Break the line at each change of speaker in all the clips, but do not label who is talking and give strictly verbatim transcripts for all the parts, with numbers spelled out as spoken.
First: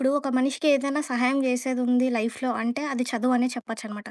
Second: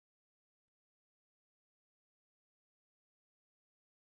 ఇప్పుడు ఒక మనిషికి ఏదైనా సహాయం చేసేది ఉంది లైఫ్‌లో అంటే అది చదువు అనే చెప్పొచ్చనమాట.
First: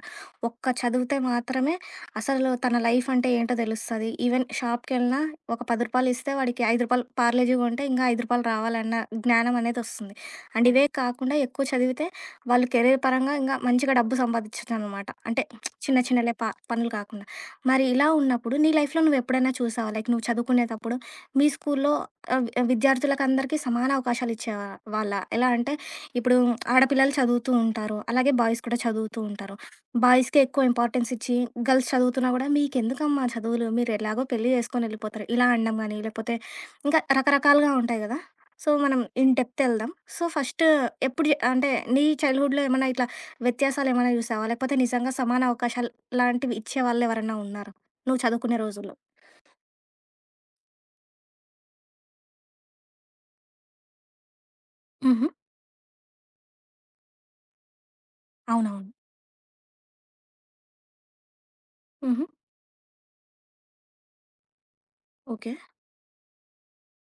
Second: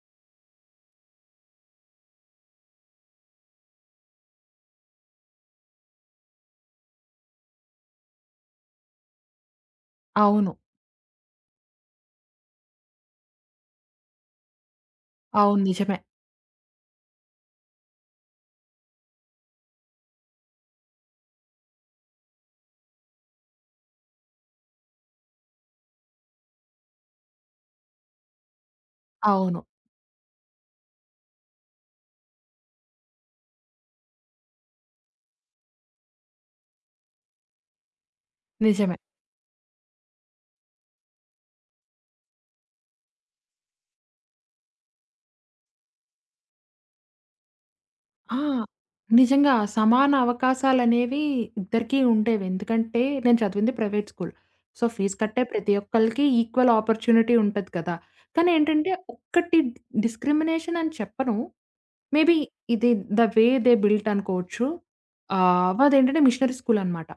ఒక్క చదివితే మాత్రమే అసలు తన లైఫ్ అంటే ఏంటో తెలుస్తది. ఈవెన్ షాప్‌కెళ్ళినా ఒక రూ. పది ఇస్తే వాడికి రూ. ఐదు పార్లేజీ కొంటే ఇంకా రూ. ఐదు రావాలన్న జ్ఞానం అనేదొస్తుంది.
అవును.
అండ్ ఇవే కాకుండా ఎక్కువ చదివితే వాళ్ళు కెరీర్ పరంగా ఇంకా మంచిగా డబ్బు సంపాదించొచ్చనమాట. అంటే
అవును. నిజమే.
చిన్న చిన్నలే ప పనులు కాకుండా. మరి ఇలా ఉన్నప్పుడు నీ లైఫ్‌లో నువ్వెప్పుడైనా చూసావా? లైక్ నువ్వు చదువుకునేటప్పుడు మీ స్కూల్లో ఆహ్, విద్యార్థులకందరికీ సమాన అవకాశాలు ఇచ్చేవాళ్ళా? ఎలా అంటే ఇప్పుడు ఆడపిల్లలు చదువుతూ ఉంటారు. అలాగే బాయ్స్ కూడా చదువుతూ ఉంటారు.
అవును.
బాయ్స్‌కే ఎక్కువ ఇంపార్టెన్స్ ఇచ్చి గర్ల్స్ చదువుతున్నా గూడా మీకెందుకమ్మా చదువులు మీరెలాగో పెళ్లి చేసుకొని ఎళ్ళిపోతారు. ఇలా అనడం గానీ, లేకపోతే ఇంకా రకరకాలుగా ఉంటాయి గదా! సో,
నిజమే.
మనం ఇన్ డెప్త్ ఎళ్దాం. సో, ఫస్ట్ ఎప్పుడు జె అంటే నీ చైల్డ్‌హుడ్‌లో ఏమన్నా ఇట్లా వ్యత్యాసాలేమన్నా చూసావా? లేకపోతే నిజంగా సమాన అవకాశాలు లాంటివి ఇచ్చేవాళ్ళు ఎవరన్నా ఉన్నారా? నువ్వు
ఆ!
చదువుకునే రోజుల్లో?
నిజంగా సమాన అవకాశాలనేవి ఇద్దరికీ ఉండేవి. ఎందుకంటే నేను చదివింది ప్రైవేట్ స్కూల్. సో, ఫీజు
హుహు.
కట్టే ప్రతి ఒక్కళ్ళకి ఈక్వల్ ఆపర్చునిటీ ఉంటది కదా! కానీ
అవునవును.
ఏంటంటే ఒక్కటి డిస్క్రిమినేషన్ అని చెప్పను.
హుహు.
మేబీ ఇది ద వే దే బిల్ట్ అనుకోవచ్చు.
ఓకే.
ఆహ్, అదేంటంటే మిషనరీ స్కూల్ అనమాట.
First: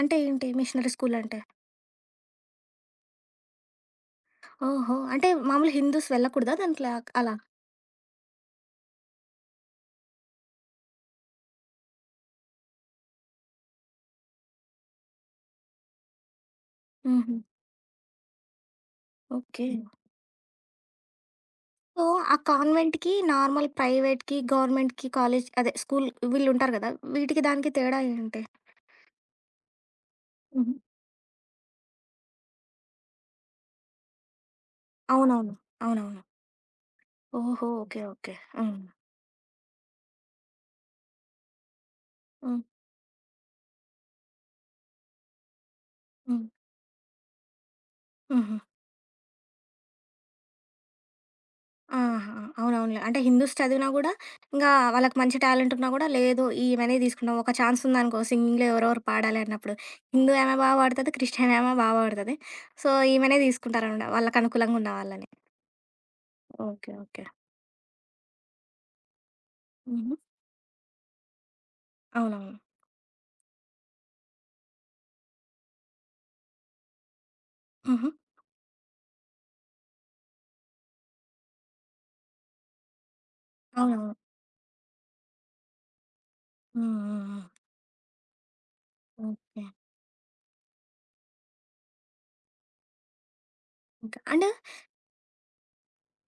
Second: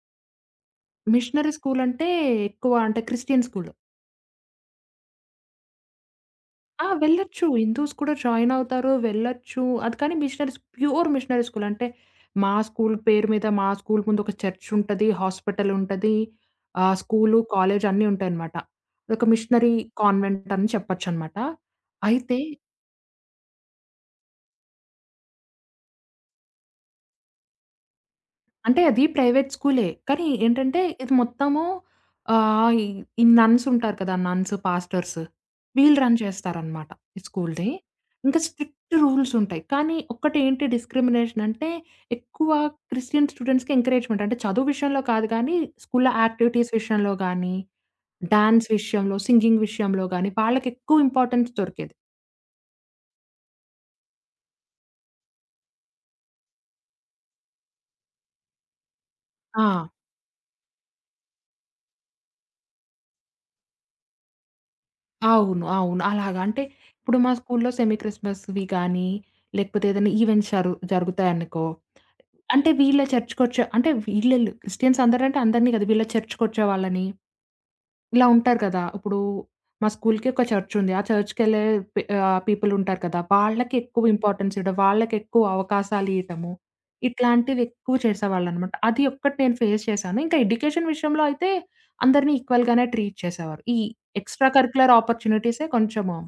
అంటే ఏంటి మిషనరీ స్కూలంటే?
మిషనరీ స్కూల్ అంటే ఎక్కువ అంటే క్రిస్టియన్ స్కూల్.
ఓహో! అంటే మామూలు హిందూస్ వెళ్ళకూడదా
ఆ!
దాంట్లో? అలా?
వెళ్ళొచ్చు. హిందూస్ కూడా జాయిన్ అవుతారు. వెళ్ళొచ్చు. అది కానీ మిషనరీస్ ప్యూర్ మిషనరీ స్కూల్. అంటే మా స్కూల్ పేరు మీద మా స్కూల్ ముందు ఒక చర్చ్ ఉంటది. హాస్పిటల్ ఉంటది. ఆహ్,
హుహు.
స్కూలు, కాలేజ్ అన్నీ ఉంటాయన్నమాట. అదొక
ఓకే.
మిషనరీ కాన్వెంట్ అని చెప్పొచ్చన్నమాట.
సో, ఆ
అయితే
కాన్వెంట్‌కి, నార్మల్ ప్రైవేట్‌కి, గవర్నమెంట్‌కి కాలేజ్ అదే స్కూల్ వీళ్ళుంటారు గదా! వీటికి దానికి తేడా ఏంటి?
అంటే అది ప్రైవేట్ స్కూలే. కానీ
హుహు.
ఏంటంటే ఇది మొత్తము ఆహ్, ఈ ఈ నన్స్ ఉంటారు కదా! నన్స్, పాస్టర్స్
అవునవును.
వీళ్ళు రన్
అవునవును.
చేస్తారనమాట ఈ స్కూల్‌ని.
ఓహో! ఓకే. ఓకే.
ఇంకా
హ్మ్.
స్ట్రిక్ట్ రూల్స్ ఉంటాయి. కానీ ఒక్కటేంటి డిస్క్రిమినేషన్ అంటే ఎక్కువ
హ్మ్.
క్రిస్టియన్ స్టూడెంట్స్‌కి ఎంకరేజ్‌మెంట్. అంటే చదువు విషయంలో కాదు కానీ స్కూల్‌లో
హ్మ్.
యాక్టివిటీస్ విషయంలో గానీ,
హుహు.
డాన్స్ విషయంలో, సింగింగ్ విషయంలో గానీ వాళ్ళకెక్కువ ఇంపార్టెన్స్ దొరికేది.
ఆహా! అవునవునులే. అంటే హిందూస్ చదివినా గూడా, ఇంగా వాళ్ళకి మంచి టాలెంట్ ఉన్నా గూడా, లేదు ఈమెనే తీసుకుందాం. ఒక ఛాన్స్ ఉందనుకో సింగింగ్‌లో ఎవరెవరు పాడాలి అన్నప్పుడు.
ఆ!
హిందూ ఆమె బా పాడుతది, క్రిస్టియన్ ఆమె బా పాడుతది. సో, ఈమెనే తీసుకుంటారనమాట వాళ్ళకి అనుకూలంగా ఉన్న వాళ్ళని.
అవును. అవును. అలాగా. అంటే
ఓకే.
ఇప్పుడు
ఓకే.
మా స్కూల్లో సెమీ క్రిస్మస్‌వి గానీ, లేకపోతే ఏదైనా
హుహు.
ఈవెంట్స్ జరు జరుగుతాయనుకో,
అవునవును.
అంటే వీళ్ళ చర్చ్‌కొచ్చే అంటే వీళ్ళీళ్ళు క్రిస్టియన్స్ అందరంటే అందరిని కాదు. వీళ్ళ చర్చ్‌కొచ్చే వాళ్ళని
హుహు.
ఇలా ఉంటారు కదా! ఇప్పుడు మా స్కూల్‌కి ఒక చర్చ్ ఉంది. ఆ చర్చ్‌కెళ్ళే పి ఆహ్, పీపుల్ ఉంటారు కదా! వాళ్ళకి ఎక్కువ
అవునవును.
ఇంపార్టెన్స్ ఇవ్వడం, వాళ్ళకెక్కువ అవకాశాలు ఇయ్యటము,
హ్మ్. హ్మ్. హ్మ్.
ఇట్లాంటివి ఎక్కువ చేసేవాళ్ళనమాట. అది ఒక్కటి నేను
ఓకే.
ఫేస్ చేశాను. ఇంకా ఎడ్యుకేషన్ విషయంలో అయితే అందరిని ఈక్వల్‌గానే ట్రీట్ చేసేవారు. ఈ
ఇంకా అండ్
ఎక్స్‌ట్రా కరిక్యులర్ ఆపర్చునిటీసే కొంచెము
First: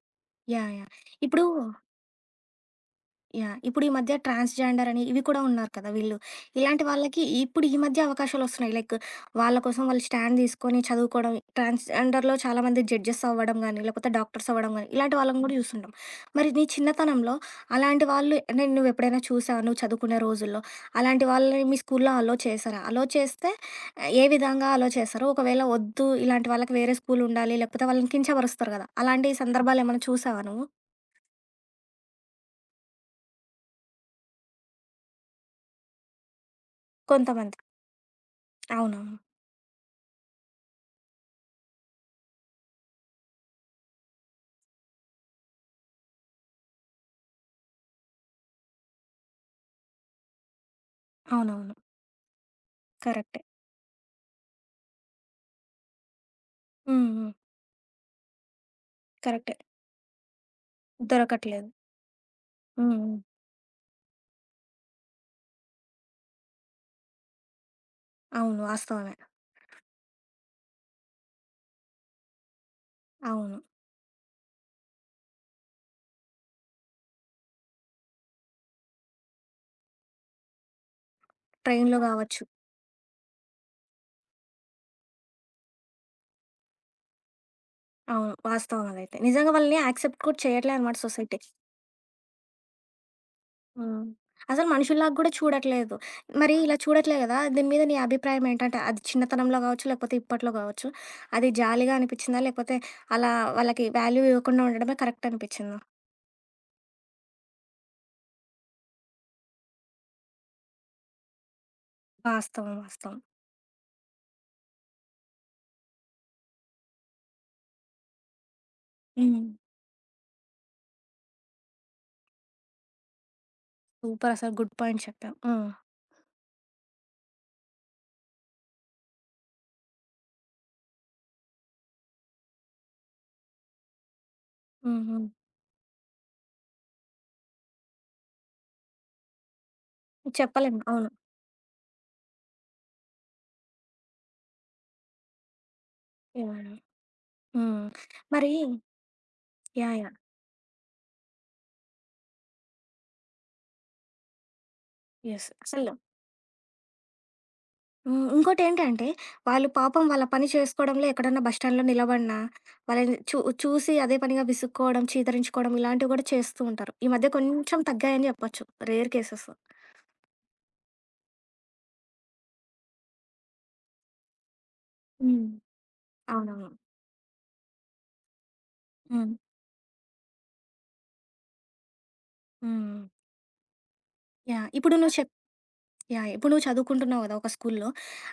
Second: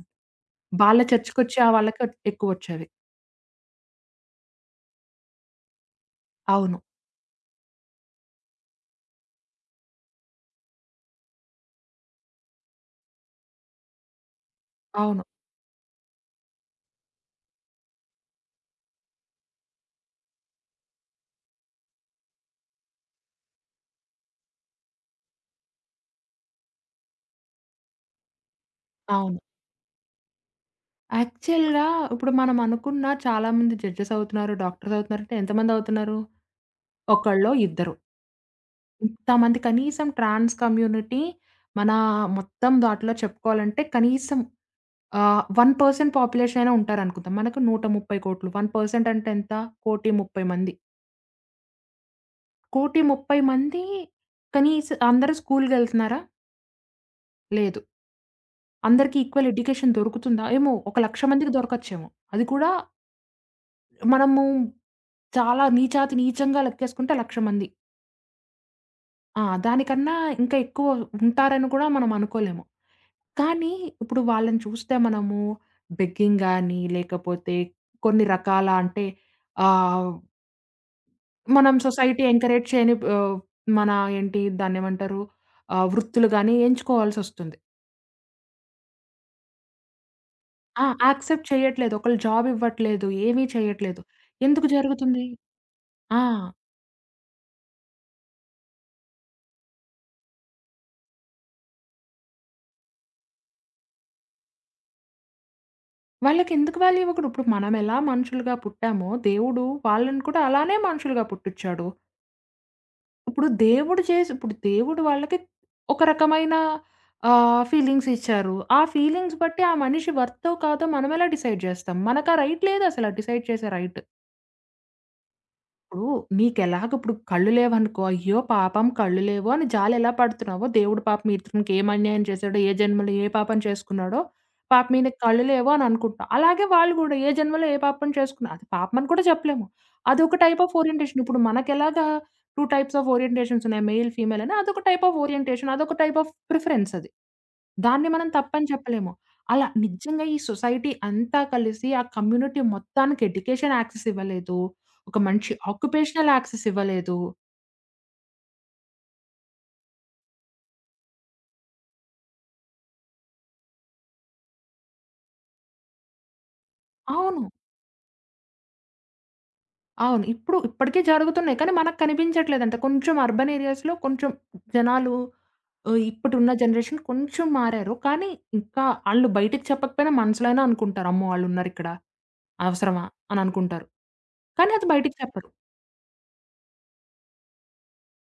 యాహ్! యాహ్!
వాళ్ళ
ఇప్పుడు
చర్చ్‌కొచ్చే ఆ వాళ్ళకే ఎక్కువొచ్చేవి.
యాహ్! ఇప్పుడు ఈ మధ్య ట్రాన్స్‌జెండర్ అని ఇవి కూడా ఉన్నారు కదా! వీళ్ళు.
అవును.
ఇలాంటి వాళ్ళకి ఇప్పుడు ఈ మధ్య అవకాశాలొస్తున్నాయి. లైక్ వాళ్ళ కోసం వాళ్ళు స్టాండ్ తీసుకొని చదువుకోవడం. ట్రాన్స్‌జెండర్‌లో చాలామంది జడ్జెస్ అవ్వడం గానీ, లేకపోతే డాక్టర్స్ అవ్వడం గానీ, ఇలాంటి
అవును.
వాళ్ళని కూడా చూస్తుంటాం. మరి నీ చిన్నతనంలో అలాంటి వాళ్ళు నేను నువ్వెప్పుడైనా చూసావా? నువ్వు చదువుకునే రోజుల్లో? అలాంటి వాళ్ళని మీ స్కూల్లో అలో చేశారా? అలో చేస్తే ఆ, ఏ విధంగా అలో చేశారు? ఒకవేళ వద్దు ఇలాంటి వాళ్ళకి వేరే స్కూల్ ఉండాలి, లేకపోతే వాళ్ళని కించపరుస్తారు కదా! అలాంటి
అవును.
సందర్భాలేమైనా చూసావా నువ్వు?
యాక్చువల్‌గా ఇప్పుడు మనం అనుకున్న చాలా మంది జడ్జెస్ అవుతున్నారు, డాక్టర్స్ అవుతున్నారు అంటే ఎంతమంది అవుతున్నారు? ఒకళ్ళో,
కొంతమంది.
ఇద్దరు.
అవునవును.
ఇంతమంది కనీసం ట్రాన్స్ కమ్యూనిటీ మన మొత్తం దాంట్లో చెప్పుకోవాలంటే కనీసం ఆహ్, ఒక శాతం పాపులేషన్ అయినా ఉంటారనుకుందాం. మనకు నూట ముప్పై,సున్నా సున్నా,సున్నా సున్నా సున్నా సున్నా సున్నా. ఒక శాతం అంటే ఎంత? ఒకటి,ముప్పై,సున్నా సున్నా,సున్నా సున్నా సున్నా సున్నా సున్నా మంది.
అవునవును. కరెక్టే.
ఒకటి,ముప్పై,సున్నా సున్నా,సున్నా సున్నా సున్నా సున్నా సున్నా మంది కనీసం అందరూ స్కూల్‌కెళ్తున్నారా?
హ్మ్. హ్మ్.
లేదు. అందరికీ ఈక్వల్
కరెక్టే.
ఎడ్యుకేషన్ దొరుకుతుందా? ఏమో ఒక ఒకటి,సున్నా సున్నా సున్నా సున్నా సున్నా మందికి
దొరకట్లేదు.
దొరకచ్చేమో. అది కూడా
హ్మ్. హ్మ్.
మనము చాలా నీచాతి నీచంగా లెక్కేసుకుంటే ఒకటి,సున్నా సున్నా సున్నా సున్నా సున్నా మంది.
అవును. వాస్తవమే.
ఆ! దానికన్నా ఇంకా ఎక్కువ ఉంటారని కూడా మనం అనుకోలేము.
అవును.
కానీ ఇప్పుడు వాళ్ళని చూస్తే మనము బెగ్గింగ్ గాని, లేకపోతే కొన్ని రకాల అంటే ఆహ్, మనం
ట్రైన్‌లో
సొసైటీ
గావచ్చు.
ఎంకరేజ్ చేయని ఆహ్, మన ఏంటి దాన్నేమంటారు? ఆహ్, వృత్తులు గాని ఎంచుకోవాల్సొస్తుంది.
అవును. వాస్తవం అదైతే. నిజంగా వాళ్ళని యాక్సెప్ట్ కూడా
ఆ!
చేయట్లేదనమాట సొసైటీ.
యాక్సెప్ట్ చేయట్లేదు. ఒకళ్ళు జాబ్ ఇవ్వట్లేదు. ఏమీ చేయట్లేదు.
హ్మ్.
ఎందుకు
అసలు మనుషుల్లాగా
జరుగుతుంది?
గూడా చూడట్లేదు.
ఆ!
మరి ఇలా చూడట్లే గదా! దీని మీద నీ అభిప్రాయం ఏంటంటే, అది చిన్నతనంలో గావచ్చు, లేకపోతే ఇప్పట్లో గావచ్చు, అది జాలిగా అనిపిచ్చిందా? లేకపోతే అలా వాళ్ళకి వాల్యూ ఇవ్వకుండా ఉండడమే కరెక్ట్ అనిపిచ్చిందా?
వాళ్ళకెందుకు వాల్యూ ఇవ్వకూడదు? ఇప్పుడు మనమెలా మనుషులుగా పుట్టామో, దేవుడు వాళ్ళని కూడా అలానే మనుషులుగా పుట్టిచ్చాడు.
వాస్తవం. వాస్తవం.
ఇప్పుడు దేవుడు చేసి ఇప్పుడు దేవుడు వాళ్ళకి ఒక రకమైన ఆహ్, ఫీలింగ్స్ ఇచ్చారు. ఆ ఫీలింగ్స్
హ్మ్.
బట్టి ఆ మనిషి వర్తో కాదో మనమెలా డిసైడ్ జేస్తాం? మనకా రైట్ లేదసల డిసైడ్ చేసే రైట్.
సూపర్ అసలు గుడ్ పాయింట్ చెప్పావు. హ్మ్.
ఇప్పుడు నీకెలాగ ఇప్పుడు కళ్ళు లేవనుకో, అయ్యో! పాపం కళ్ళు లేవు అని జాలెలా పడుతున్నావో, దేవుడు పాపం ఇతనికి ఏం అన్యాయం చేశాడో, ఏ జన్మలో ఏ పాపం చేసుకున్నాడో, పాపం
హ్మ్.
ఈయనకి
హ్మ్.
కళ్ళు లేవు అని అనుకుంటాం. అలాగే వాళ్ళు గూడా ఏ జన్మలో ఏ పాపం చేసుకున్నా అది పాపం అని కూడా చెప్పలేము. అదొక టైప్ ఆఫ్
చెప్పలేము. అవును.
ఓరియంటేషన్. ఇప్పుడు మనకెలాగా రెండు టైప్స్ ఆఫ్ ఓరియంటేషన్స్ ఉన్నాయి. మెయిల్, ఫీమేల్ అని. అదొక టైప్ ఆఫ్ ఓరియంటేషన్. అదొక టైప్ ఆఫ్
యాహ్!
ప్రిఫరెన్స్ అది.
హ్మ్.
దాన్ని మనం
మరి
తప్పని చెప్పలేము. అలా
యాహ్! యాహ్!
నిజంగా ఈ సొసైటీ అంతా కలిసి, ఆ కమ్యూనిటీ మొత్తానికి ఎడ్యుకేషన్ యాక్సెస్ ఇవ్వలేదు. ఒక
యెస్.
మంచి
అసలు
ఆక్యుపేషనల్ యాక్సెస్ ఇవ్వలేదు.
హ్మ్. ఇంకోటేంటంటే, వాళ్ళు పాపం వాళ్ళ పని చేసుకోవడంలో ఎక్కడన్నా బస్ స్టాండ్‌లో నిలబడినా, వాళ్ళని చూ చూసి అదే పనిగా విసుక్కోవడం, చీదరించుకోవడం ఇలాంటివి కూడా చేస్తూ ఉంటారు. ఈ మధ్య
అవును.
కొంచెం తగ్గాయని చెప్పొచ్చు. Rare cases.
అవును. ఇప్పుడు ఇప్పటికి జరుగుతున్నాయి. కానీ మనకు కనిపించట్లేదంట. కొంచెం అర్బన్ ఏరియాస్‌లో కొంచెం జనాలు
హ్మ్.
ఆహ్, ఇప్పుడున్న
అవునవును.
జనరేషన్ కొంచెం మారారు. కానీ ఇంకా ఆళ్ళు
హ్మ్.
బయటికి చెప్పకపోయినా మనసులోనే అనుకుంటారు. అమ్మో! ఆళ్ళున్నారిక్కడ.
హ్మ్.
అవసరమా? అని అనుకుంటారు.
యాహ్!
కానీ అది
ఇప్పుడు
బయటికి
నువ్వు
చెప్పరు.
యాహ్! ఇప్పుడు నువ్వు చదువుకుంటున్నావు కదా! ఒక స్కూల్లో.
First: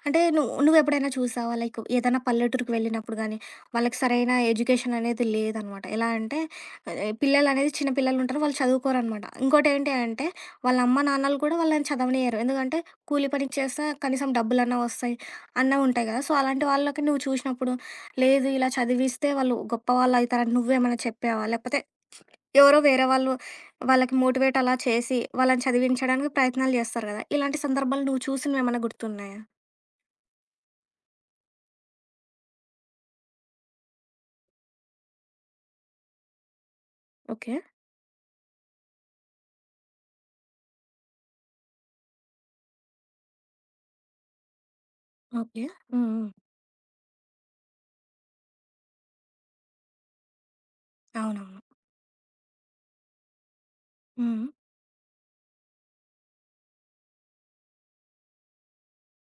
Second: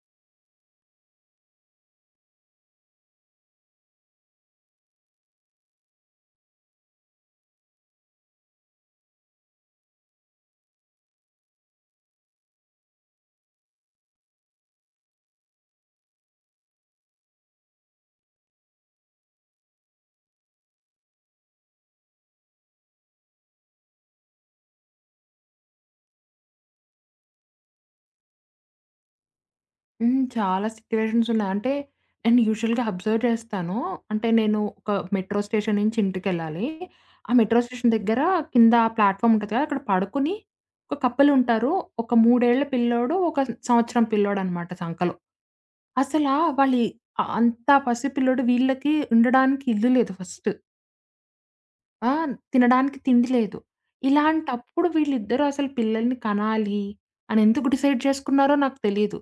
అంటే నువ్వు నువ్వెప్పుడైనా చూసావా? లైక్ ఏదైనా పల్లెటూరుకి వెళ్ళినప్పుడు గానీ, వాళ్ళకి సరైన ఎడ్యుకేషన్ అనేది లేదనమాట. ఎలా అంటే ఆహ్, పిల్లలనేది చిన్న పిల్లలుంటారు. వాళ్ళు చదువుకోరనమాట. ఇంకోటేంటి అంటే వాళ్ళ అమ్మ, నాన్నలు కూడా వాళ్ళని చదవనియ్యరు. ఎందుకంటే కూలి పనికి చేస్తే కనీసం డబ్బులన్నా వస్తాయి అన్నా ఉంటాయి కదా! సో, అలాంటి వాళ్ళకి నువ్వు చూసినప్పుడు లేదు ఇలా చదివిస్తే వాళ్ళు గొప్పవాళ్ళవుతారని నువ్వేమైనా చెప్పావా? లేకపోతే ఎవరో వేరే వాళ్ళు వాళ్ళకి మోటివేట్ అలా చేసి, వాళ్ళని చదివించడానికి ప్రయత్నాలు జేస్తారు గదా! ఇలాంటి సందర్భాలు నువ్వు చూసినవేమన్నా గుర్తున్నాయా?
హ్మ్. చాలా సిట్యుయేషన్స్ ఉన్నాయి. అంటే నేను యూజువల్‌గా అబ్జర్వ్ చేస్తాను. అంటే నేను ఒక మెట్రో స్టేషన్ నుంచి ఇంటికెళ్ళాలి. ఆ
ఓకే.
మెట్రో స్టేషన్ దగ్గర కింద ప్లాట్‌ఫార్మ్ ఉంటది కదా! అక్కడ పడుకొని ఒక కపుల్ ఉంటారు. ఒక మూడు ఏళ్ల పిల్లోడు, ఒక సంవత్సరం పిల్లోడనమాట సంకలో.
ఓకే. హ్మ్. హ్మ్.
అసలా వాళ్ళి ఆహ్, అంత పసిపిల్లోడు వీళ్ళకి ఉండడానికి ఇల్లు లేదు ఫస్ట్.
అవునవును.
ఆ! తినడానికి తిండి లేదు.
హ్మ్.
ఇలాంటప్పుడు వీళ్ళిద్దరూ అసలు పిల్లల్ని కనాలి అని ఎందుకు డిసైడ్ చేసుకున్నారో నాకు తెలీదు.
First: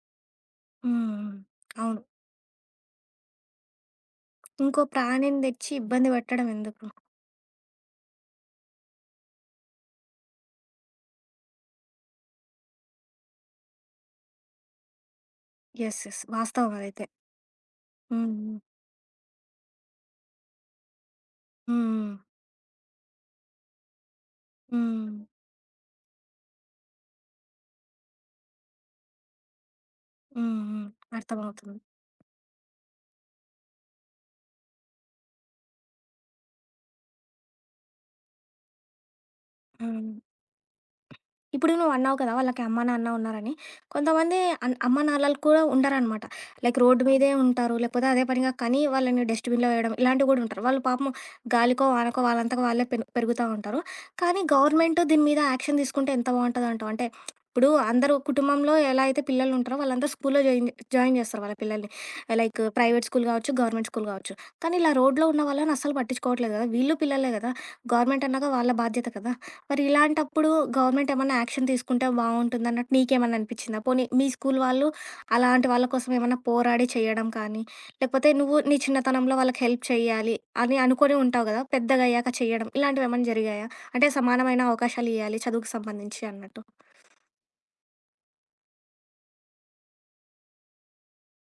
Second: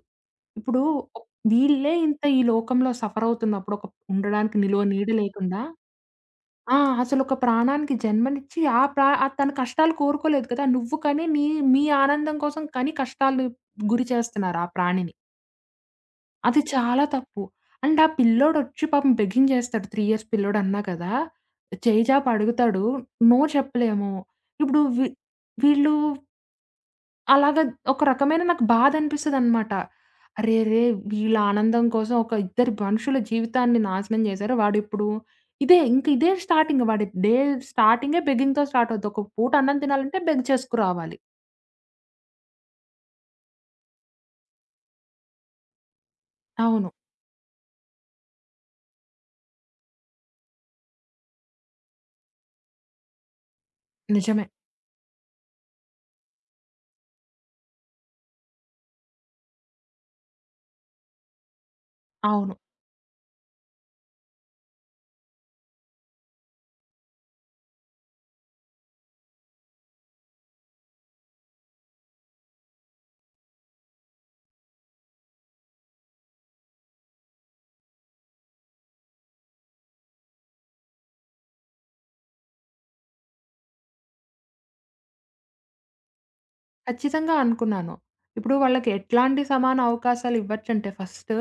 ఇప్పుడు ఒక్-
హ్మ్.
వీళ్ళే
అవును.
ఇంత ఈ లోకంలో సఫర్ అవుతున్నప్పుడు ఒక ఉండడానికి
ఇంకో
నిలువ నీడ
ప్రాణిని
లేకుండా
దెచ్చి ఇబ్బంది పెట్టడం
ఆ!
ఎందుకు?
అసలు ఒక ప్రాణానికి జన్మనిచ్చి ఆ ప్రా ఆ తన కష్టాలు కోరుకోలేదు కదా! నువ్వు కని నీ మీ ఆనందం కోసం కని కష్టాలు గురి చేస్తున్నారు ఆ ప్రాణిని.
యెస్. యెస్.
అది
వాస్తవం
చాలా
అదైతే.
తప్పు. అండ్ ఆ
హ్మ్. హ్మ్.
పిల్లోడొచ్చి పాపం బెగ్గింగ్ చేస్తాడు. మూడు ఇయర్స్ పిల్లోడు అన్నా కదా! చేయి
హ్మ్.
జాపి అడుగుతాడు. నో చెప్పలేము. ఇప్పుడు వీ
హ్మ్.
వీళ్ళు అలాగా ఒక రకమైన నాకు బాధనిపిస్తదనమాట.
హ్మ్.
అరెరే!
హ్మ్.
వీళ్ళ
అర్థమవుతుంది.
ఆనందం కోసం ఒక ఇద్దరి మనుషుల జీవితాన్ని నాశనం చేశారు. వాడిప్పుడు ఇదే ఇంక ఇదే స్టార్టింగ్ వాడి డే స్టార్టింగే బెగ్గింగ్‌తో స్టార్ట్ అవుద్ది. ఒక పూట అన్నం
హ్మ్.
తినాలంటే బెగ్ చేసుకురావాలి.
ఇప్పుడు నువ్వు అన్నావు కదా వాళ్ళకి అమ్మ, నాన్న ఉన్నారని. కొంతమంది అన్ అమ్మ, నాన్నలు కూడా ఉండరనమాట. లైక్
అవును.
రోడ్డు మీదే ఉంటారు. లేకపోతే అదే పనిగా కని వాళ్ళని డస్ట్‌బిన్‌లో వేయడం ఇలాంటివి కూడా ఉంటారు. వాళ్ళు పాపం గాలికో, వానకో వాళ్ళంతకు వాళ్ళే పెను పెరుగుతా ఉంటారు. కానీ
నిజమే.
గవర్నమెంట్ దీని మీద యాక్షన్ తీసుకుంటే ఎంత బావుంటదంటావు? అంటే ఇప్పుడు అందరూ కుటుంబంలో ఎలా అయితే పిల్లలుంటారో వాళ్ళందరూ స్కూల్‌లో జాయిన్ జాయిన్ చేస్తారు వాళ్ళ పిల్లల్ని.
అవును.
లైక్ ప్రైవేట్ స్కూల్ కావచ్చు, గవర్నమెంట్ స్కూల్ కావచ్చు. కానీ ఇలా రోడ్‌లో ఉన్న వాళ్ళని అస్సలు పట్టించుకోవట్లేదు కదా! వీళ్ళు పిల్లలే కదా! గవర్నమెంట్ అన్నాక వాళ్ళ బాధ్యత కదా! మరి ఇలాంటప్పుడు గవర్నమెంట్ ఏమన్నా యాక్షన్ తీసుకుంటే బావుంటుందన్నట్టు నీకేమన్నా అనిపిచ్చిందా? పోనీ మీ స్కూల్ వాళ్ళు అలాంటి వాళ్ళ కోసం ఏమన్నా పోరాడి చేయడం కానీ, లేకపోతే నువ్వు నీ చిన్నతనంలో వాళ్ళకి హెల్ప్ చేయాలి అని అనుకోని ఉంటావు గదా! పెద్దగయ్యాక చెయ్యడం ఇలాంటివేమన్నా జరిగాయా? అంటే సమానమైన అవకాశాలియ్యాలి చదువుకు సంబంధించి అన్నట్టు.
ఖచ్చితంగా అనుకున్నాను. ఇప్పుడు వాళ్ళకి ఎట్లాంటి సమాన అవకాశాలు ఇవ్వచ్చంటే ఫస్ట్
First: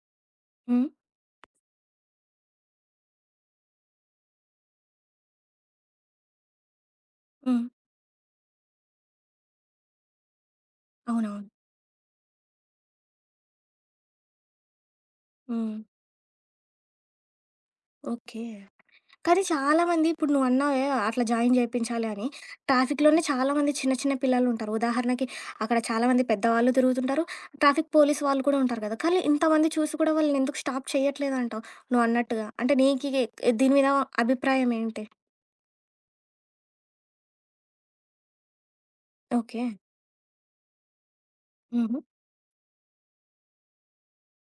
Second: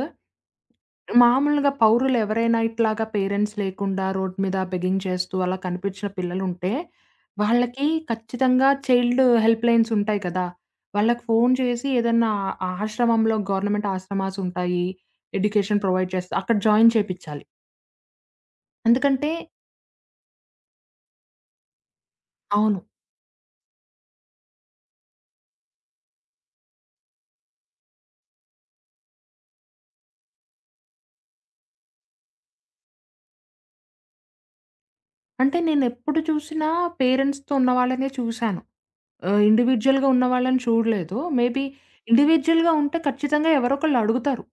హ్మ్.
మామూలుగా పౌరులెవరైనా ఇట్లాగా పేరెంట్స్ లేకుండా రోడ్ మీద బెగ్గింగ్ చేస్తూ అలా కనిపించిన పిల్లలుంటే,
హ్మ్.
వాళ్ళకి ఖచ్చితంగా చైల్డ్ హెల్ప్ లైన్స్ ఉంటాయి కదా! వాళ్ళకి
అవునవును.
ఫోను చేసి ఏదన్నా ఆ- ఆశ్రమంలో గవర్నమెంట్ ఆశ్రమాస్ ఉంటాయి.
హ్మ్.
ఎడ్యుకేషన్ ప్రొవైడ్ చేస్తా అక్కడ జాయిన్ చేపిచ్చాలి.
ఓకే.
ఎందుకంటే
కానీ చాలామంది ఇప్పుడు నువ్వన్నావే అట్లా జాయిన్ చేయించాలి అని.
అవును.
ట్రాఫిక్‌లోనే చాలామంది చిన్న చిన్న పిల్లలుంటారు. ఉదాహరణకి అక్కడ చాలామంది పెద్దవాళ్ళు తిరుగుతుంటారు. ట్రాఫిక్ పోలీస్ వాళ్ళు కూడా ఉంటారు కదా! కానీ ఇంతమంది చూసి కూడా వాళ్ళనెందుకు స్టాప్ చేయట్లేదంటావు? నువ్వన్నట్టుగా. అంటే నీకి దీని మీద అభిప్రాయం ఏంటి?
అంటే నేనెప్పుడు చూసినా పేరెంట్స్‌తో ఉన్న వాళ్ళనే చూసాను. ఆహ్,
ఓకే.
ఇండివిడ్యుయల్‌గా ఉన్న వాళ్ళని చూడలేదు. మేబీ
హుహు.
ఇండివిడ్యుయల్‌గా ఉంటే ఖచ్చితంగా ఎవరో ఒకళ్ళు అడుగుతారు.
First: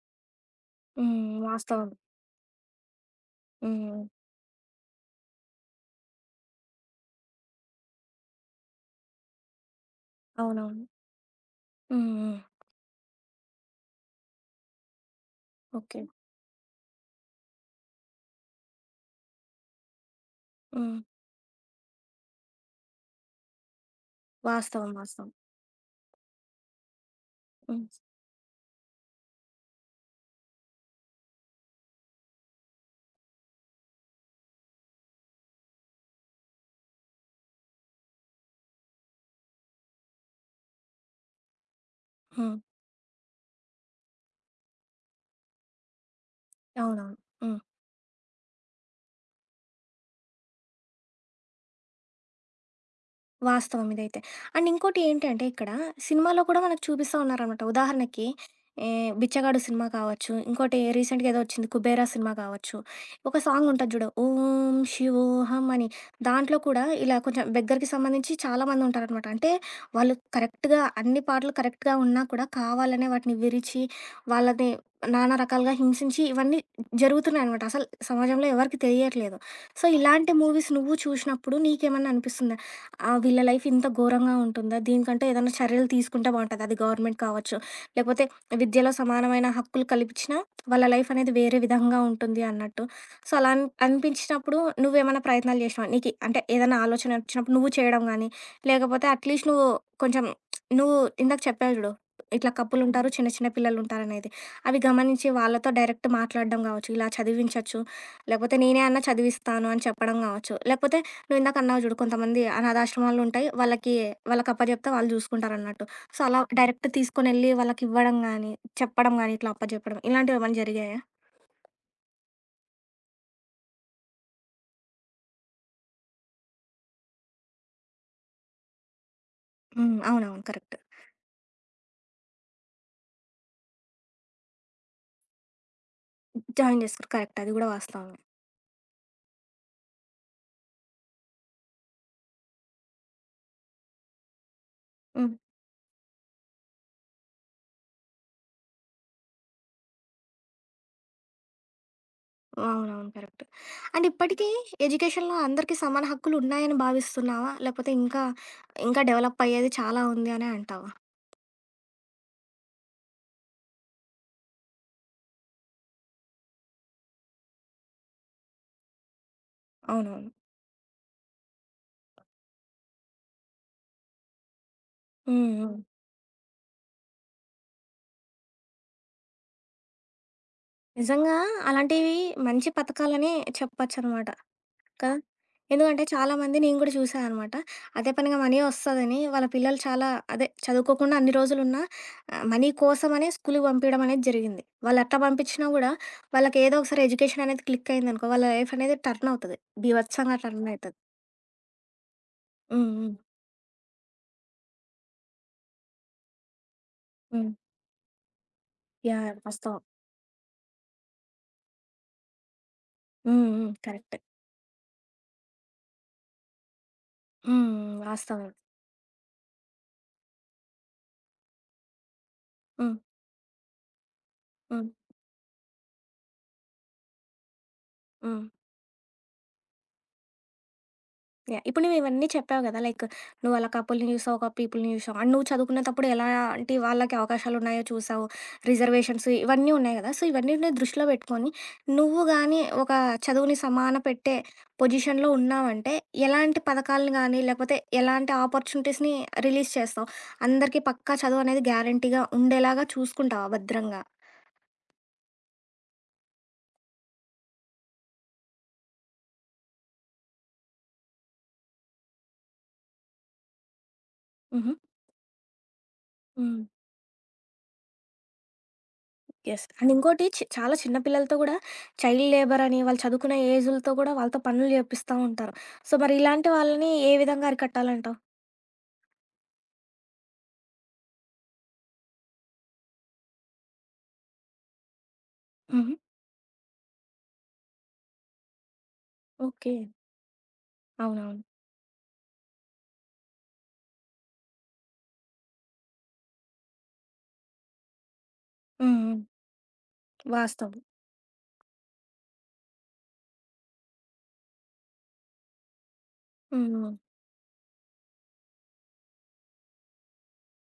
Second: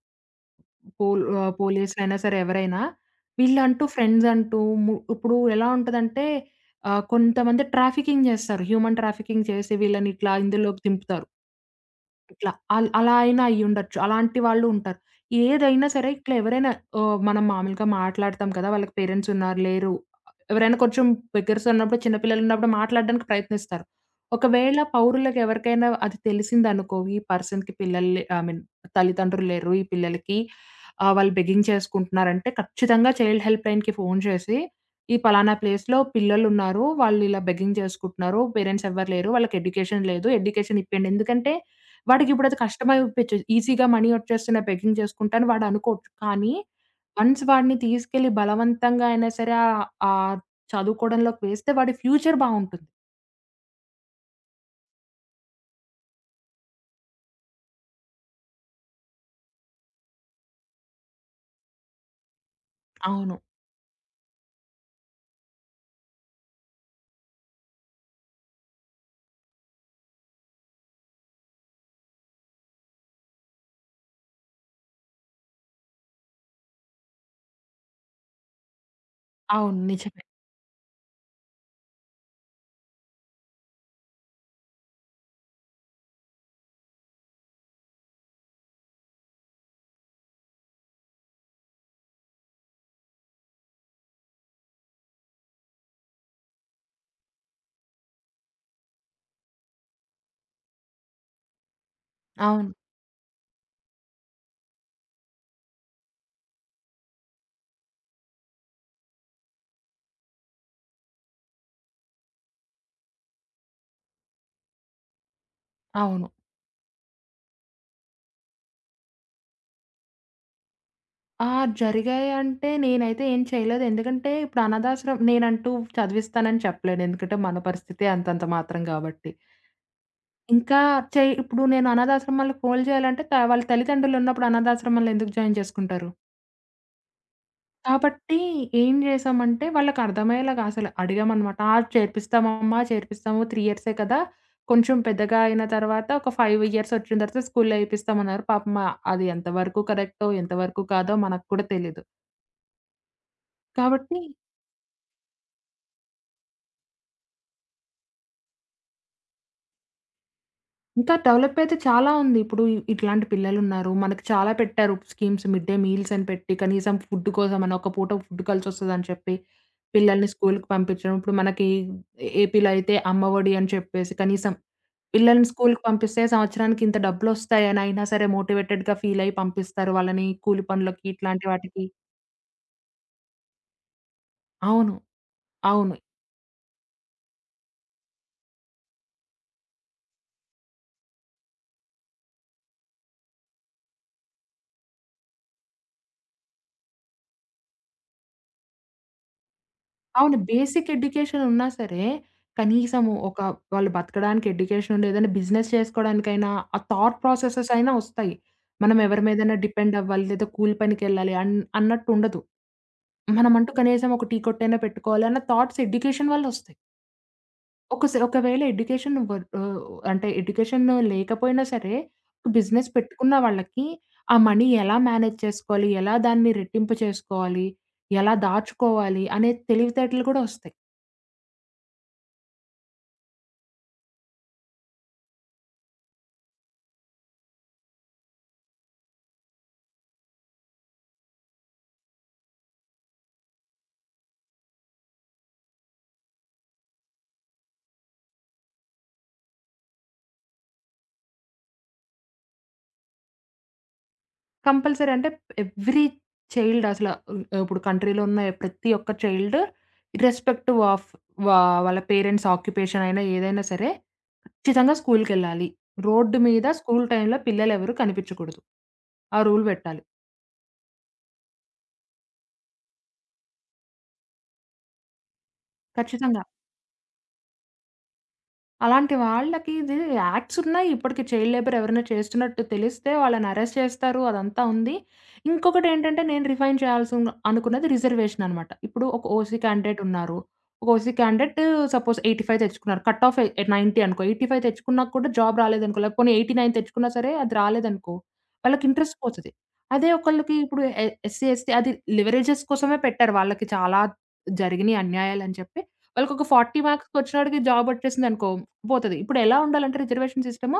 పోల్
హ్మ్.
ఆహ్,
వాస్తవం.
పోలీసులైనా సరే ఎవరైనా, వీళ్ళంటూ
హ్మ్.
ఫ్రెండ్స్ అంటూ ము ఇప్పుడు ఎలా ఉంటదంటే ఆహ్, కొంతమంది ట్రాఫికింగ్ జేస్తారు. హ్యూమన్ ట్రాఫికింగ్ చేసి వీళ్ళని ఇట్లా ఇందులోకి
అవునవును.
దింపుతారు.
హ్మ్. హ్మ్.
ఇట్లా అల్ అలా అయినా అయ్యుండొచ్చు. అలాంటి వాళ్ళు ఉంటారు. ఏదైనా
ఓకే.
సరే ఇట్లా ఎవరైనా ఆహ్, మనం మామూలుగా మాట్లాడతాం కదా! వాళ్ళకి పేరెంట్స్ ఉన్నారు, లేరు. ఎవరైనా
హ్మ్.
కొంచెం బిగ్గరస్ ఉన్నప్పుడు, చిన్న పిల్లలున్నప్పుడు మాట్లాడడానికి ప్రయత్నిస్తారు. ఒకవేళ
వాస్తవం. వాస్తవం.
పౌరులకు ఎవరికైనా అది తెలిసిందనుకో, ఈ పర్సన్‌కి
హ్మ్.
పిల్లలు లే ఐ మీన్ తల్లిదండ్రులు లేరు. ఈ పిల్లలకి ఆహ్, వాళ్ళు బెగ్గింగ్ చేసుకుంటున్నారంటే, ఖచ్చితంగా చైల్డ్ హెల్ప్ లైన్‌కి ఫోను చేసి, "ఈ పలానా ప్లేస్‌లో పిల్లలున్నారు. వాళ్ళు ఇలా బెగ్గింగ్ చేసుకుంటున్నారు. పేరెంట్స్ ఎవ్వరు లేరు. వాళ్ళకి ఎడ్యుకేషన్ లేదు. ఎడ్యుకేషన్ ఇప్పియండి." ఎందుకంటే వాడికిప్పుడు
హ్మ్.
అది కష్టమైపిచ్చ ఈజీగా మనీ ఒచ్చేస్తున్నాయి బెగ్గింగ్ చేసుకుంటే అని వాడనుకోవచ్చు. కానీ
అవునవును.
వన్స్
హ్మ్.
వాడిని తీసుకెళ్ళి బలవంతంగా అయినా సరే ఆహ్, ఆహ్, చదువుకోవడంలోకి వేస్తే వాడి ఫ్యూచర్ బావుంటుంది.
వాస్తవం ఇదైతే. అండ్ ఇంకోటి ఏంటంటే ఇక్కడ సినిమాలో కూడా మనకు చూపిస్తా ఉన్నారనమాట. ఉదాహరణకి ఏ 'బిచ్చగాడు' సినిమా కావచ్చు, ఇంకోటి రీసెంట్‌గా ఏదో వచ్చింది 'కుబేరా' సినిమా కావచ్చు. ఒక
అవును.
సాంగ్ ఉంటది చూడు 'ఓం శివోహం' అని. దాంట్లో కూడా ఇలా కొంచెం బెగ్గర్‌కి సంబంధించి చాలామంది ఉంటారనమాట. అంటే వాళ్ళు కరెక్ట్‌గా అన్ని పాటలు కరెక్ట్‌గా ఉన్నా కూడా కావాలనే వాటిని విరిచి, వాళ్ళని నానా రకాలుగా హింసించి ఇవన్నీ జరుగుతున్నాయనమాట. అసలు సమాజంలో ఎవరికీ తెలియట్లేదు.
అవును.
సో,
నిజమే.
ఇలాంటి మూవీస్ నువ్వు చూసినప్పుడు నీకేమన్నా అనిపిస్తుందా? ఆ! వీళ్ళ లైఫ్ ఇంత ఘోరంగా ఉంటుందా? దీనికంటే ఏదైనా చర్యలు తీసుకుంటే బావుంటది. అది గవర్నమెంట్ కావచ్చు, లేకపోతే విద్యలో సమానమైన హక్కులు కల్పించినా వాళ్ళ లైఫ్ అనేది వేరే విధంగా ఉంటుంది అన్నట్టు. సో, అలా అన్ అనిపించినప్పుడు నువ్వేమైనా ప్రయత్నాలు చేసినావా? నీకి అంటే ఏదైనా ఆలోచన వచ్చినప్పుడు నువ్వు చేయడం గానీ, లేకపోతే అట్‌లీస్ట్ నువ్వు కొంచెం నువ్వు ఇందాక చెప్పావు చూడు, ఇట్లా
అవును.
కపులుంటారు, చిన్న చిన్న పిల్లలుంటారనేది. అవి గమనించి వాళ్ళతో డైరెక్ట్ మాట్లాడడం గావచ్చు, ఇలా చదివించొచ్చు, లేకపోతే నేనే అన్నా చదివిస్తాను అని చెప్పడం గావచ్చు, లేకపోతే నువ్వు ఇందాక అన్నావు చూడు కొంతమంది అనాథాశ్రమాలు ఉంటాయి. వాళ్ళకి వాళ్ళకి అప్పజెప్తే వాళ్ళు చూసుకుంటారన్నట్టు. సో,
అవును.
అలా డైరెక్ట్ తీసుకొనెళ్ళి వాళ్ళకివ్వడం గానీ, చెప్పడం గానీ, ఇట్లా అప్పజెప్పడం ఇలాంటివేమన్నా జరిగాయా?
ఆ! జరిగాయంటే నేనైతే ఏం చేయలేదు. ఎందుకంటే ఇప్పుడు అనాథాశ్రమం నేనంటూ చదివిస్తానని చెప్పలేను. ఎందుకంటే మన పరిస్థితే అంతంత మాత్రం గాబట్టి.
హ్మ్. అవునవును. కరెక్ట్.
ఇంకా చెయ్ ఇప్పుడు నేను అనాథాశ్రమాల్లో పోలు చేయాలంటే త వాళ్ళ తల్లిదండ్రులున్నప్పుడు అనాథాశ్రమాల్లో ఎందుకు జాయిన్ చేసుకుంటారు?
జాయిన్ జేసుకోరు. కరెక్ట్. అది గూడా వాస్తవమే.
కాబట్టి ఏం జేశామంటే వాళ్ళకర్థమయ్యేలాగా అసలు అడిగామనమాట. "ఆ! చేర్పిస్తామమ్మా, చేర్పిస్తాము. మూడు ఇయర్సే కదా! కొంచెం
హ్మ్.
పెద్దగా అయిన తర్వాత ఒక ఐదు ఇయర్స్ వచ్చిన తర్వాత స్కూల్‌లో ఏపిస్తామన్నారు." పాపం ఆహ్, అది ఎంతవరకు కరెక్టో, ఎంతవరకు కాదో మనకు కూడా తెలీదు.
అవునవును. కరెక్ట్. అండ్
కాబట్టి
ఇప్పటికీ ఎడ్యుకేషన్‌లో అందరికీ సమాన హక్కులున్నాయని భావిస్తున్నావా? లేకపోతే ఇంకా, ఇంకా డెవలప్ అయ్యేది చాలా ఉంది అనే అంటావా?
ఇంకా డెవలప్ అయితే చాలా ఉంది. ఇప్పుడు ఇ ఇట్లాంటి పిల్లలున్నారు. మనకి చాలా పెట్టారు స్కీమ్స్. మిడ్ డే మీల్స్ అని పెట్టి, కనీసం ఫుడ్ కోసమని ఒక పూట ఫుడ్ కలిసొస్తదని చెప్పి, పిల్లల్ని
అవునవును.
స్కూలుకి పంపించడం. ఇప్పుడు మనకి ఏపీలో అయితే అమ్మ ఒడి అని చెప్పేసి, కనీసం పిల్లల్ని
హ్మ్. హ్మ్.
స్కూలుకి పంపిస్తే సంవత్సరానికి ఇంత డబ్బులొస్తాయని అయినా సరే మోటివేటెడ్‌గా ఫీలయ్యి పంపిస్తారు వాళ్ళని కూలి పనులకి,
నిజంగా
ఇట్లాంటి వాటికి.
అలాంటివి మంచి పథకాలనే చెప్పొచ్చనమాట.
అవును.
కదా!
అవును.
ఎందుకంటే చాలామంది నేను గూడా చూసా అనమాట. అదే పనిగా మనీ ఒస్తదని వాళ్ళ పిల్లలు చాలా అదే చదువుకోకుండా అన్ని రోజులున్నా ఆహ్, మనీ కోసమనే స్కూలుకి పంపియడం అనేది జరిగింది. వాళ్ళట్లా పంపించినా గూడా వాళ్ళకి ఏదో ఒకసారి ఎడ్యుకేషన్ అనేది క్లిక్ అయిందనుకో వాళ్ళ లైఫ్ అనేది టర్న్ అవుతది.
అవును.
బీభత్సంగా టర్న్
బేసిక్
అయితది.
ఎడ్యుకేషన్ ఉన్నా సరే,
హ్మ్.
కనీసము
హ్మ్.
ఒక వాళ్ళు బతకడానికి ఎడ్యుకేషన్ ఉండి, ఏదైనా బిజినెస్ చేసుకోవడానికైనా, ఆ థాట్
హ్మ్.
ప్రాసెసెస్ అయినా వస్తాయి. మనం ఎవరి
యాహ్!
మీదైనా
వాస్తవం.
డిపెండ్ అవ్వాలి, లేదా కూలి పనికెళ్ళాలి అన్ అన్నట్టు ఉండదు.
హ్మ్.
మనమంటూ
హ్మ్.
కనీసం
కరెక్ట్.
ఒక టీ కొట్టైనా పెట్టుకోవాలి అన్న థాట్స్ ఎడ్యుకేషన్ వల్ల వస్తాయి.
హ్మ్.
ఒకసే
వాస్తవం.
ఒకవేళ ఎడ్యుకేషన్ వర్ ఆహ్, అంటే ఎడ్యుకేషన్ లేకపోయినా సరే, బిజినెస్
హ్మ్.
పెట్టుకున్న వాళ్ళకి ఆ మనీ
హ్మ్.
ఎలా మేనేజ్ చేసుకోవాలి, ఎలా దాన్ని రెట్టింపు చేసుకోవాలి, ఎలా
హ్మ్.
దాచుకోవాలి అనే తెలివితేటలు కూడా వస్తాయి.
యాహ్! ఇప్పుడు నువ్వు ఇవన్నీ చెప్పావు గదా! లైక్ నువ్వు అలా కపుల్‌ని చూసావు, ఒక పీపుల్‌ని చూసావు. అండ్ నువ్వు చదువుకునేటప్పుడు ఎలాంటి వాళ్ళకి అవకాశాలున్నాయో చూసావు. రిజర్వేషన్స్ ఇవన్నీ ఉన్నాయి గదా! సో, ఇవన్నిటిని దృష్టిలో పెట్టుకొని నువ్వు గానీ ఒక చదువుని సమాన పెట్టే పొజిషన్‌లో ఉన్నావంటే, ఎలాంటి పథకాలను గానీ, లేకపోతే ఎలాంటి ఆపర్చునిటీస్‌ని రిలీజ్ చేస్తావు? అందరికీ పక్కా చదువనేది గ్యారంటీగా ఉండేలాగా చూసుకుంటావా భద్రంగా?
కంపల్సరీ అంటే ఎవ్రీ చైల్డ్ అసల హ్మ్, ఇప్పుడు కంట్రీలో ఉన్న ప్రతి ఒక్క చైల్డ్ ఇర్రెస్పెక్టివ్ ఆఫ్ వా వాళ్ళ పేరెంట్స్ ఆక్యుపేషన్ అయినా ఏదైనా సరే,
హుహు.
ఖచ్చితంగా స్కూలుకెళ్ళాలి. రోడ్డు
హ్మ్.
మీద స్కూలు టైంలో పిల్లలెవరు కనిపించకూడదు. ఆ రూల్
యెస్. అండ్
పెట్టాలి.
ఇంకోటి చి చాలా చిన్న పిల్లలతో గూడా చైల్డ్ లేబర్ అని వాళ్ళు చదువుకునే ఏజులతో గూడా వాళ్ళతో పనులు జేపిస్తా ఉంటారు. సో, మరి
ఖచ్చితంగా.
ఇలాంటి వాళ్ళని ఏ విధంగా అరికట్టాలంటావు?
అలాంటి వాళ్ళకి ఇది యాక్ట్స్ ఉన్నాయి. ఇప్పటికి చైల్డ్ లేబర్ ఎవరైనా చేస్తున్నట్టు తెలిస్తే వాళ్ళని అరెస్ట్ చేస్తారు. అదంతా ఉంది.
హుహు.
ఇంకొకటేంటంటే నేను రిఫైన్ చేయాల్సిన అనుకున్నది రిజర్వేషన్ అనమాట. ఇప్పుడు ఒక ఓసీ
ఓకే.
క్యాండిడేట్ ఉన్నారు. ఒక ఓసీ
అవునవును.
క్యాండిడేట్ సపోజ్ ఎనభై ఐదు తెచ్చుకున్నారు. కట్ ఆఫ్ ఎ తొంభై అనుకో. ఎనభై ఐదు తెచ్చుకున్నా కూడా జాబ్ రాలేదనుకో, లేకపోనీ ఎనభై తొమ్మిది తెచ్చుకున్నా సరే అది రాలేదనుకో, వాళ్ళకి
హ్మ్. హ్మ్.
ఇంట్రెస్ట్ పోతది. అదే ఒకళ్ళకి
వాస్తవం.
ఇప్పుడు ఎ ఎస్సీ, ఎస్టీ అది లివరేజెస్ కోసమే పెట్టారు. వాళ్ళకి చాలా జరిగినియి అన్యాయాలని చెప్పి. వాళ్ళకొక
హ్మ్.
నలభై
హ్మ్.
మార్క్స్‌కొచ్చినోడికి జాబ్ వచ్చేసిందనుకో పోతది. ఇప్పుడెలా ఉండాలంటే రిజర్వేషన్ సిస్టము,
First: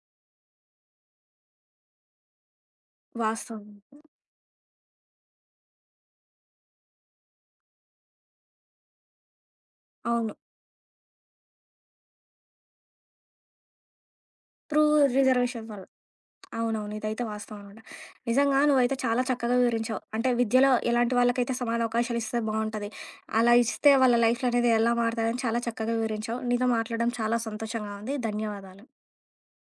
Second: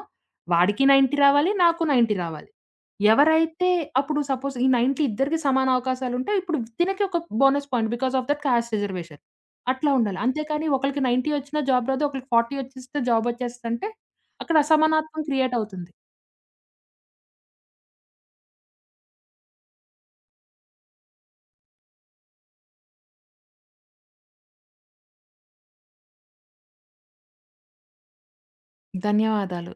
వాడికి తొంభై రావాలి, నాకు తొంభై రావాలి.
వాస్తవం.
ఎవరైతే అప్పుడు సపోజ్ ఈ తొంభై ఇద్దరికీ సమాన అవకాశాలుంటే, ఇప్పుడు తినకి ఒక bonus point because of that caste reservation. అట్లా ఉండాలి.
అవును.
అంతేకాని ఒకళ్ళకి తొంభై వచ్చినా జాబ్ రాదు, ఒకళ్ళకి నలభై వచ్చేస్తే జాబ్ వచ్చేస్తదంటే, అక్కడ
త్రూ
అసమానత్వం క్రియేట్
రిజర్వేషన్ వల్ల.
అవుతుంది.
అవునవును. ఇదైతే వాస్తవం అనమాట. నిజంగా నువ్వైతే చాలా చక్కగా వివరించావు. అంటే విద్యలో ఎలాంటి వాళ్ళకైతే సమాన అవకాశాలు ఇస్తే బావుంటది. అలా ఇస్తే వాళ్ళ లైఫ్‌లనేది ఎలా మారుతదని చాలా చక్కగా వివరించావు. నీతో మాట్లాడడం చాలా సంతోషంగా ఉంది. ధన్యవాదాలు.
ధన్యవాదాలు.